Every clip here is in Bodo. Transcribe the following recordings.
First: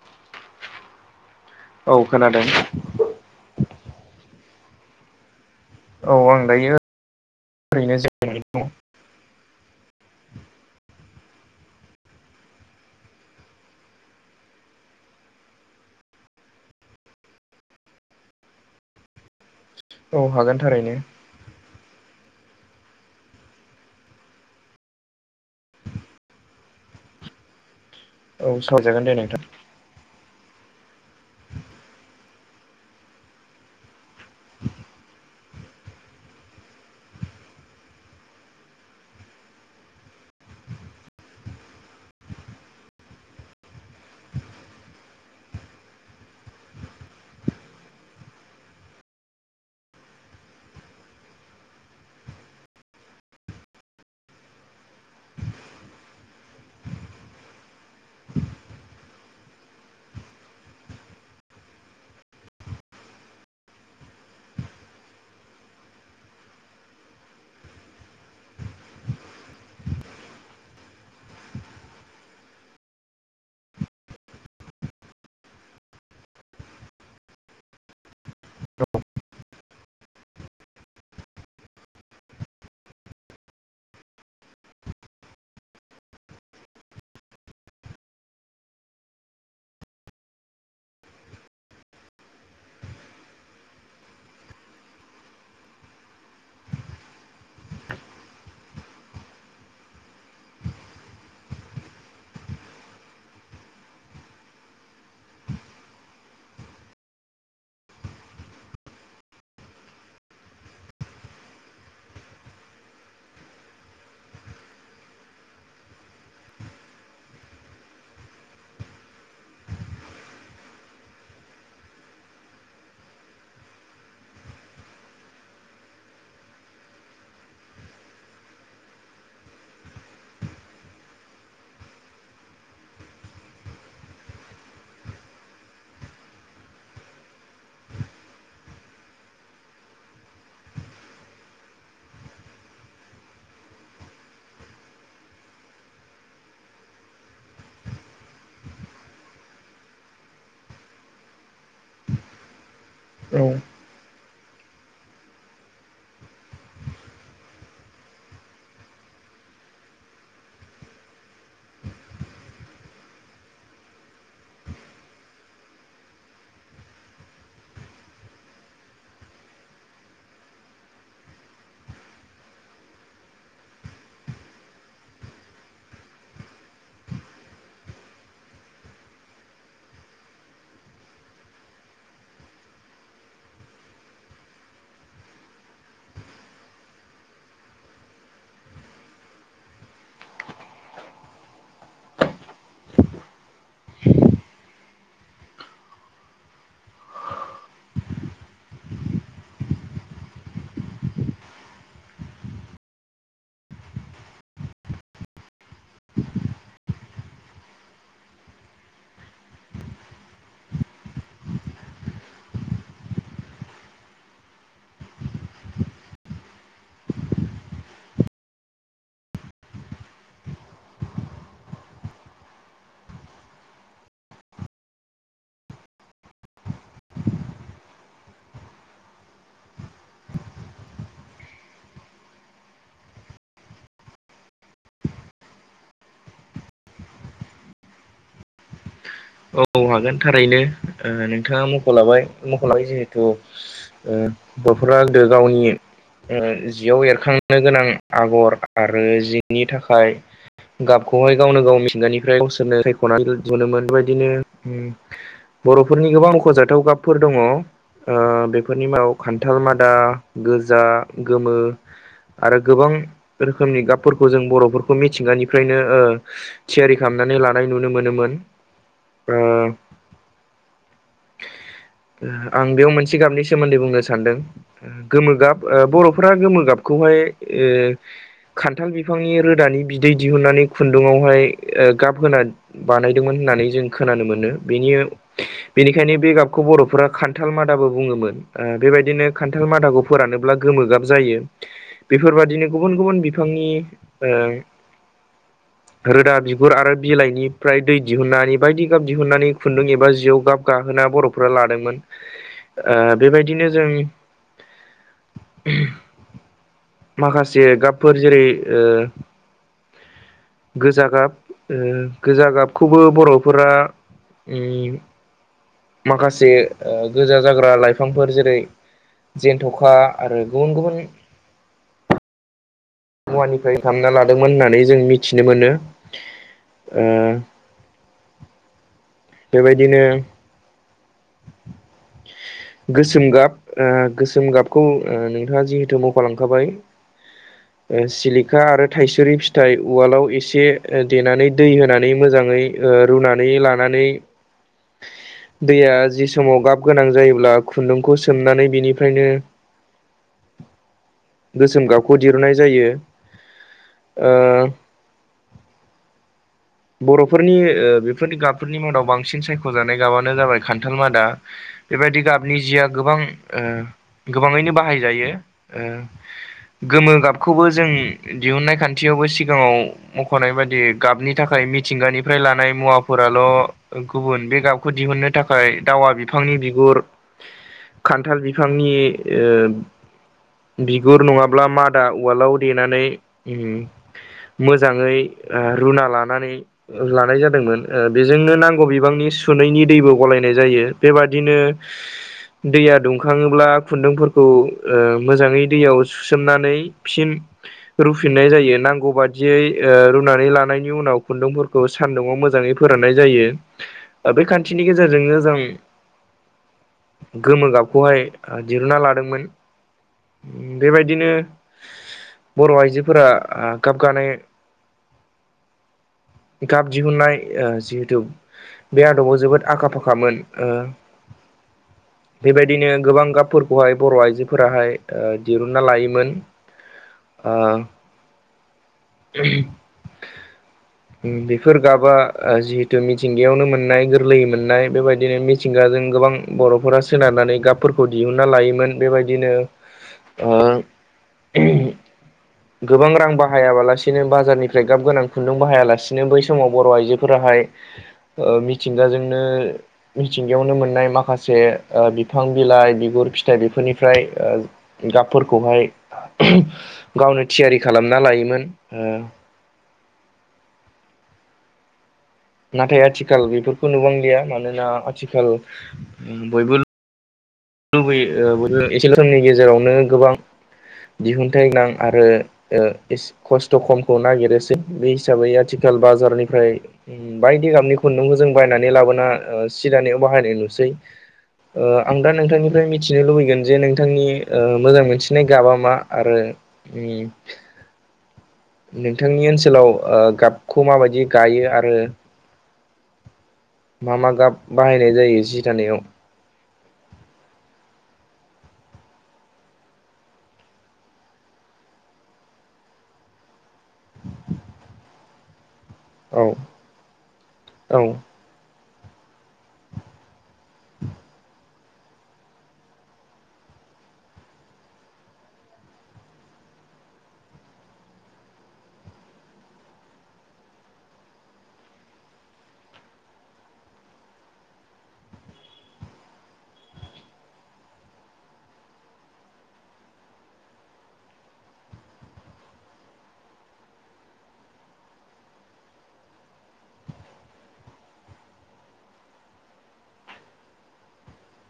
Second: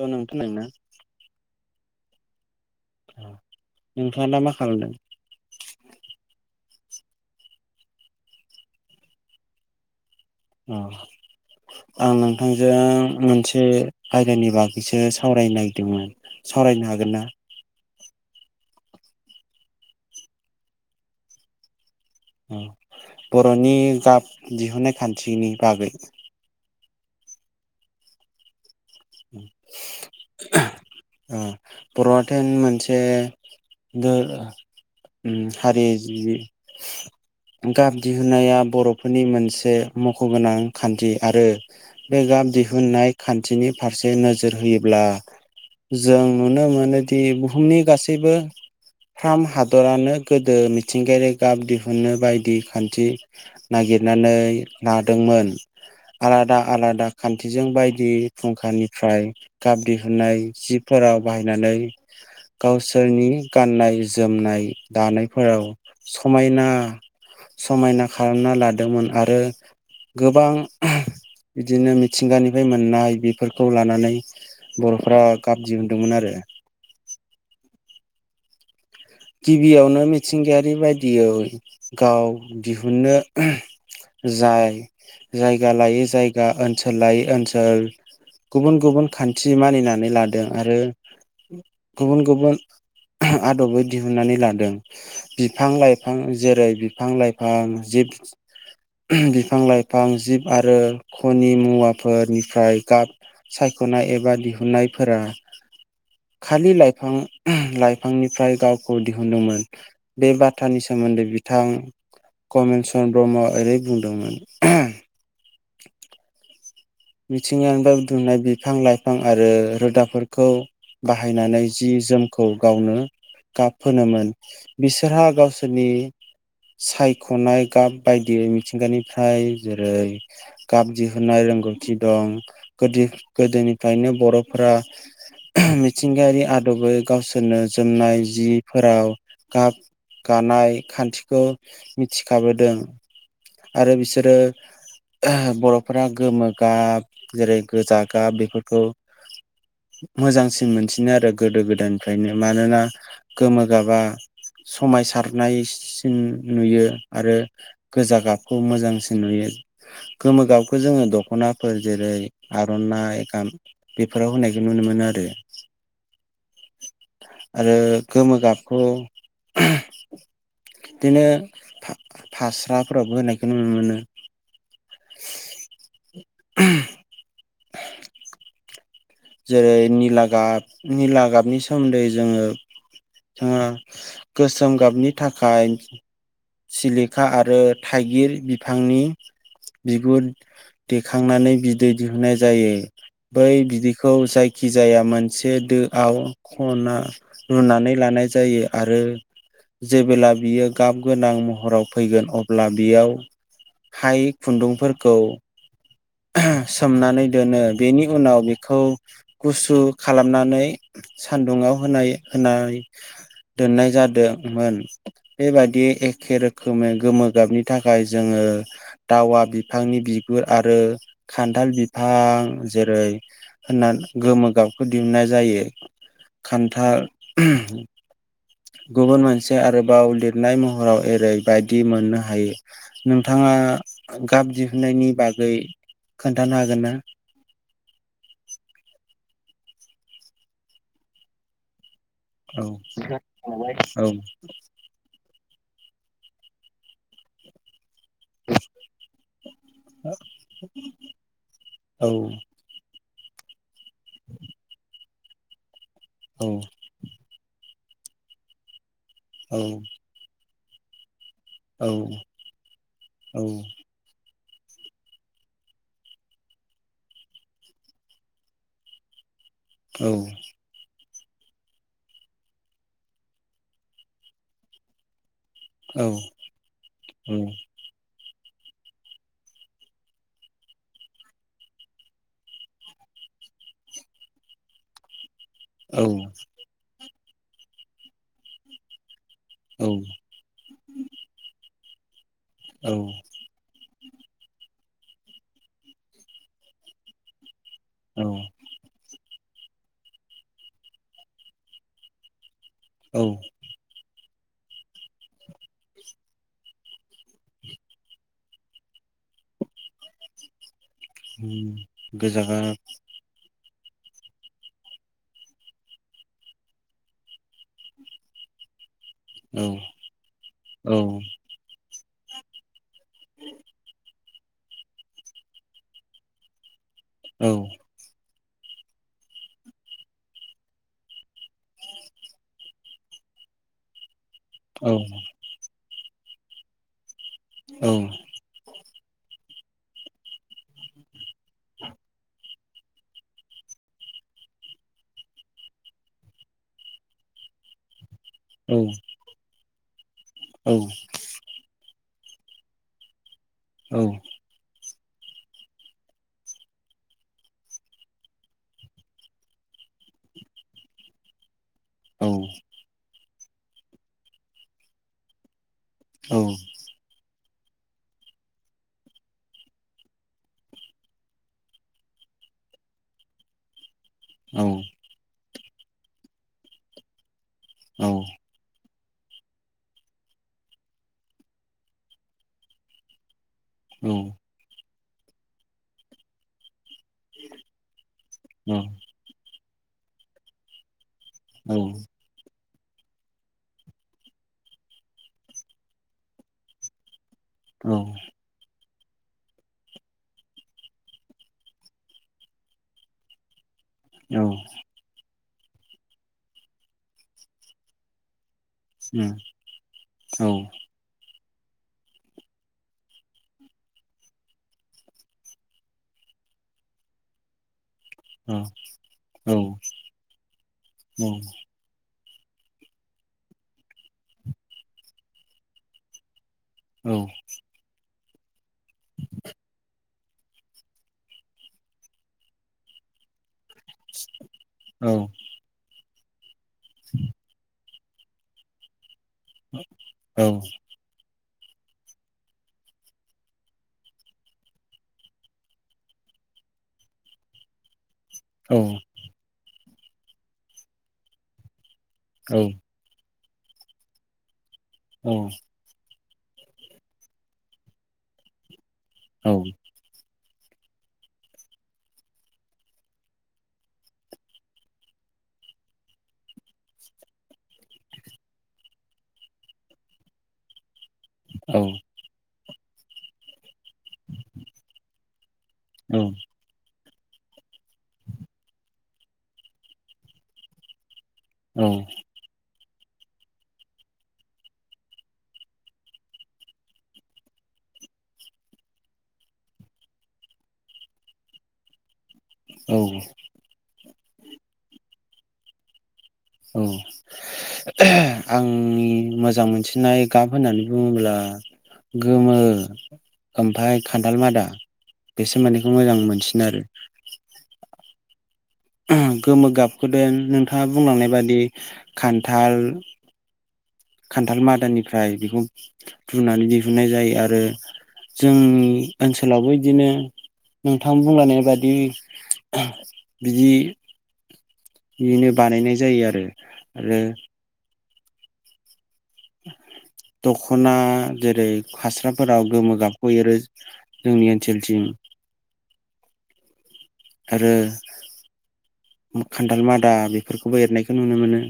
औ नों [unintelligible] औ खोनादों नोंथाङा दा मा खालामदों औ आं दायो ओरैनो जिरायनानै दं अ आं नोंथांजों मोनसे आयदानि बागैसो सावरायनो नागिरदोंमोन सावरायनो हागोनना औ हागोन थारैनो। औ बर'नि गाब दिहुननाय खान्थिनि बागै औ सावजागोन दे नोंथां। [inaudible] बर'आथोन मोनसे [unintelligible] हारि जिबि गाब दिहुननाया बर'फोरनि मोनसे मख' गोनां खान्थि आरो बे गाब दिहुननाय खान्थिनि फारसे नोजोर होयोब्ला जों नुनो मोनोदि बुहुमनि गासैबो फ्राम हादरानो गोदो मिथिंगायारि गाब दिहुननो बायदि खानथि नागिरनानै लादोंमोन आलादा आलादा खान्थिजों बायदि फुंखानिफ्राय गाब दिहुननाय जिफोराव बाहायनानै गावसोरनि गाननाय जोमनाय दानायफोराव समायना समायना खालामना लादोंमोन आरो गोबां बिदिनो मिथिंगानिफ्राय मोननाय बेफोरखौ लानानै बर'फ्रा गाब दिहुनदोंमोन आरो गिबियावनो मिथिंगायारि बायदियै गाव दिहुननो जाय जायगा लायै जायगा ओनसोल लायै ओनसोल गुबुन गुबुन खानथि मानिनानै लादों आरो गुबुन गुबुन आदबै दिहुननानै लादों बिफां लाइफां जेरै बिफां लाइफां जिब बिफां लाइफां जिब आरो खनि मुवाफोरनिफ्राय गाब सायख'नाय एबा दिहुननायफोरा खालि लाइफां लाइफांनिफ्राय गाब खौ दिहुनदोंमोन बे बाथ्रानि सोमोनदै बिथां कमन चन्द्र [unintelligible] ओरै बुंदोंमोन मिथिंगानिफ्राय बुथुमनाय बिफां लाइफां आरो रोदाफोरखौ बाहायनानै जि जोमखौ गावनो गाब फोनोमोन बिसोरहा गावसोरनि सायख'नाय गाब बायदि मिथिंगानिफ्राय जेरै गाब दिहुननाय रोंगौथि दं गोदि गोदोनिफ्रायनो बर'फोरा मिथिंगायारि आदबै गावसोरनो जोमनाय जिफोराव गाब गानाय खानथिखौ मिथिखाबोदों आरो बिसोरो बर'फोरा गोमो गाब जेरै गोजा गाब बेफोरखौ मोजांसिन मोनसिनो आरो गोदो गोदायनिफ्रायनो मानोना गोमो औ गाबा समायसारनायसिन नुयो आरो गोजा गाबखौ मोजांसिन नुयो गोमो गाबखौ जोङो द ख'नाफोर जेरै आर'नाइ गाम बेफोराव होनायखौ नुनो मोनो आरो आरो गोमो गाबखौ बिदिनो फास्राफोरावबो होनायखौ नुनो मोनो। [inaudible] जेरै निलागाब निलागाबनि सोमोन्दै जोङो ओ गोसोम गाबनि थाखाय सिलिखा आरो थाइगिर बिफांनि बिगुर देखांनानै बिदै दिहुननाय जायो। बै बिदैखौ जायखिजाया मोनसे दोआव खना रुनानै लानाय जायो आरो जेबोला बियो गाब गोनां महराव फैगोन अब्ला बेयावहाय खुन्दुंफोरखौ सोमनानै दोनो बेनि उनाव बेखौ गुसु खालामनानै सानदुंङाव होनाय होनाय दोननाय जादोंमोन बेबादि एखे रोखोमै गोमो गाबनि थाखाय जोङो दावा बिफांनि बिगुर आरो खान्थाल बिफां जेरै होनना गोमो गाबखौ दिहुननाय जायो खानथाल गुबुन मोनसे आरोबाव लिरनाय महराव एरै बायदि मोननो हायो। नोंथाङा गाब दिहुननायनि बागै खोन्थानो हागोन ना? औ हागोन थारैनो ओ नोंथाङा मख' लाबाय। औ मख'लांबाय जिहेथु औ ओ [unintelligible] गुफुरा गोदो गावनि उम जियाव एरखां [unintelligible] नो गोनां आगर आरो जिनि थाखाय गाबखौहाय गावनो गाव औ मिथिंगानिफ्राय नो सायख'नानै दिहुनोमोन बेबायदिनो बर'फोरनि गोबां मख'जाथाव गाब फोर दङ ओ बेफोरनि मादाव औ खान्थाल मादा गोजा गोमो औ आरो गोबां रोखोमनि गाब फोरखौ जों बर'फोरखौ मिथिंगानिफ्रायनो थियारि खालामनानै लानाय नुनो मोनोमोन। ओ औ आं बेयाव मोनसे गाबनि सोमोन्दै बुंनो सानदों ओ गोमो गाब ओ बर'फोरा गोमो गाबखौहाय ओ खान्थाल बिफांनि रोदानि बिदै दिहुननानै खुन्दुआवहाय ओ गाबहोना बानायदोंमोन होननानै जों खोनानो मोनो बेनि बेनिखायनो बे गाबखौ बर'फोरा खान थाल मादाबो बुङोमोन ओ बेबायदिनो खानथाल मादाखौ फोरानोब्ला गोमो गाब जायो बेफोरबादिनो औ गुबुन गुबुन बि फांनि ओ रोदा बिगुर आरो बिलाइनि ओमफ्राय दै औ दिहुननानै बायदि गाब दिहुननानै नै खुन्दुं एबा जिव गाब गाहोना बर'फोरा लादोंमोन ओ औ बेबायदिनो जों माखासे गाबफोर जेरै ओ गोजा गाब उम, ओ गोजा गाब गाबखौबो बर'फोरा उम माखासे ओ गोजा जाग्रा लाइफांफोर जेरै औ जेनथ'खा आरो गुबुन औ गुबुन मुवानिफ्राय खालामना लादोंमोन होननानै जों मिथिनो मोनो ओ औ बेबायदिनो गोसोम गाब ओ गोसोम गाब खौ औ नोंथाङा जिहेथु मख'लांखाबाय। औ ओ सिलिखा आरो थाइसुरि फिथाइ उवालाव एसे देनानै दै होनानै मोजाङै ओ रुनानै लानानै [inaudible] दैया जि समाव गाब गोनां जायोब्ला खुन्दुंखौ सोमनानै औ बिनिफ्रायनो औ गोसोम गाबखौ दिहुननाय जायो। औ ओ बर'फोरनि ओ बेफोरनि गाबफोरनि मादाव बांसिन सायख'जानाय गाबानो जाबाय खान्थाल मादा बेबायदि औ गाबनि जिया गोबां ओ गोबाङैनो बाहाय जायो ओ औ गोमो गाबखौबो जों दिहुननाय खान्थियावबो सिगाङाव मख'नाय बायदि गाबनि थाखाय मिथिंगानिफ्राय लानाय मुवाफोराल' गुबुन बे औ गाबखौ दिहुननो थाखाय दावा बिफांनि बिगुर खान्थाल बिफांनि ओ बिगुर नङाब्ला मादा उवालाव देनानै उम उम मोजाङै रुना लानानै लानाय जादोंमोन बेजोंनो औ नांगौ बिबांनि सुनैनि दैबो गलायनाय जायो बेबादिनो औ दैया दुंखाङोब्ला खुन्दुंफोरखौ ओ मोजाङै दैयाव सुसोमनानै फिन औ रुफिननाय जायो नांगौ बादियै ओ रुनानै लानायनि उनाव खुन्दुंफोरखौ सान्दुङाव मोजाङै फोराननाय जायो औ बे खान्थिनि गेजेरजोंनो जों गोमो गाबखौहाय दिरुना लादोंमोन औ बेबायदिनो बर' आइजोफोरा गाबगानाय गाब दिहुननाय जिहेतु बे आदबाव जोबोद आखा फाखामोन ओ उम [inaudible] बेबायदिनो गोबां गाबफोरखौहाय बर' आइजोफोराहाय ओ दिहुनना लायोमोन औ [inaudible] बेफोर गाबा जिहेथु मिथिंगायावनो मोननाय गोरलैयै मोननाय बेबायदिनो मि थिंगाजों गोबां बर'फोरा सोनारनानै गाबफोरखौ दिहुनना लायोमोन बेबायदिनो आ गोबां रां बाहायाबालासिनो बाजारनिफ्राय गाब गोनां खुन्दुं बाहायाला सेनो बै समाव बर' आइजोफोराहाय ओ मिथिंगाजोंनो मिथिंगायावनो मोननाय माखासे बिफां बिलाइ बिगुर फिथाइ बेफोरनिफ्राय गाबफोरखौहाय गावनो थियारि खालामना लायोमोन आ नाथाय आथिखाल बेफोरखौ नुबांलिया मानोना आथिखाल बयबो लुबैयो एसेल' समनि गेजेरावनो गोबां दिहुनथाइ गोनां आरो खस्थ' खमखौ नागिरोसै बे हिसाबै आथिखाल औ बाजारनिफ्राय बायदि गाबनि खुन्दुंखौ जों बायनानै लाबोना सिदानायाव बाहायनाय नुसै औ आं दा नोंथांनिफ्राय मिथिनो लुबैगोन जे नोंथांनि ओ मोजां मोनसिननाय गाबा मा आरो उम नोंथांनि ओनसोलाव गाबखौ माबायदि गायो आरो औ औ मा मा गाब बाहायनाय जायो जि थानायाव औ आंनि मोजां मोनसिननाय गाब होननानै बुङोब्ला गोमो ओमफ्राय खान्थाल मादा बेसोरोन्दैखौ मोजां औ मोनसिन आरो औ गोमो गाबखोदो नोंथाङा बुंलांनाय बादि खान्थाल खान्थाल मादानिफ्राय बेखौ फुनानै दिहुननाय जायो आरो जोंनि ओनसोलावबो बिदिनो नोंथां बुंलायनाय बादि बिदि बिदिनो बानायनाय जायो आरो आरो दख'ना जेरै फास्राफोराव गोमो गाबखौ एरो जोंनि ओनसोलथिं आरो खान्थाल मादा बेफोरखौबो एरनायखौ नुनो मोनो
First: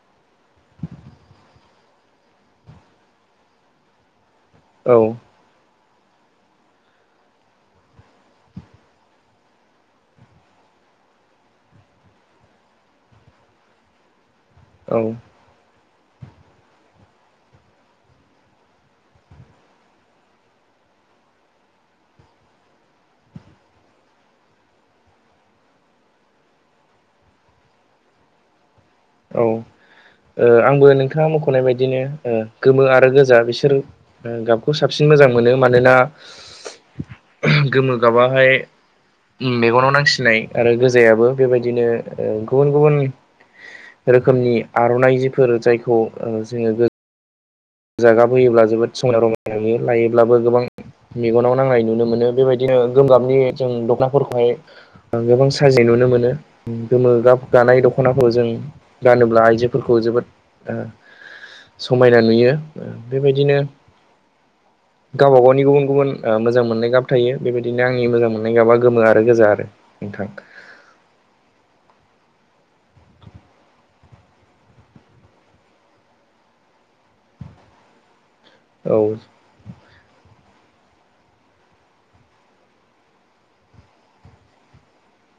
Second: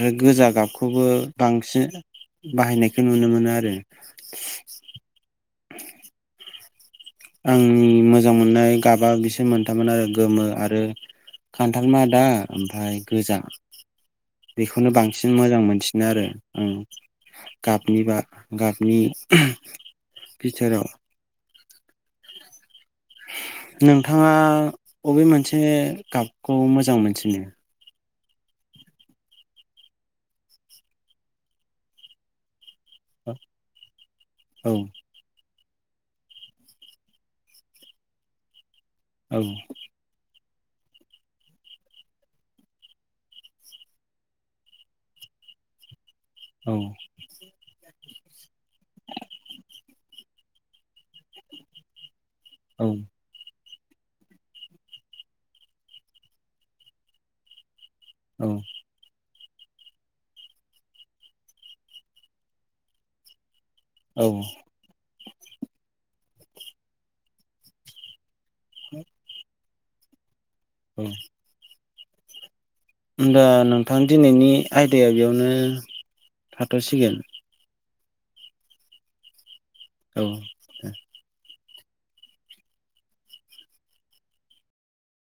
आरो गोजा गाबखौबो बांसिन बाहायनायखौ नुनो मोनो आरो औ आंनि मोजां मोननाय गाबा बिसोर मोनथाममोन आरो गोमो आरो खान्थाल मादा ओमफ्राय गोजा बेखौनो बांसिन औ मोजां मोनसिन बिनो आरो ओं गाबनि बा गाबनि बिथोराव नोंथाङा बबे मोनसे गाबखौ मोजां मोनसिनो औ आंबो नोंथाङा मख'नाय बायदिनो गोमो आर रोजा गोजा बिसोर गाबखौ औ साबसिन बांसिन मोजां मोनो मानोना गोमो गाबाहाय औ मेगनाव नांसिननाय आरो गोजायाबो बेबायदिनो गुबुन गुबुन रोखोमनि आर'नाइ जिफोर जायखौ जोङो गो जागाब फैयोब्ला जोबोद समायना रमायना नुयो लायोब्लाबो गोबां मेगनाव नांनाय नुनो मोनो बेबायदिनो औ गोमो गाबनि जों दख'नाफोरखौहाय गोबां साजि नुनो मोनो गोमो गानाय द खनाखौ जों औ गानोब्ला आइजोफोरखौ जोबोद समायना नुयो बेबायदिनो औ गावबा गावनि गुबुन गुबुन मोजां मोननाय गाब थायो बेबायदिनो आंनि मोजां मोन नाय गाबा गोमो आरो गोजा आरो नोंथां उम होनबा नोंथां दिनैनि आयदाया बेयावनो थाथ'सिगोन औ औ दे।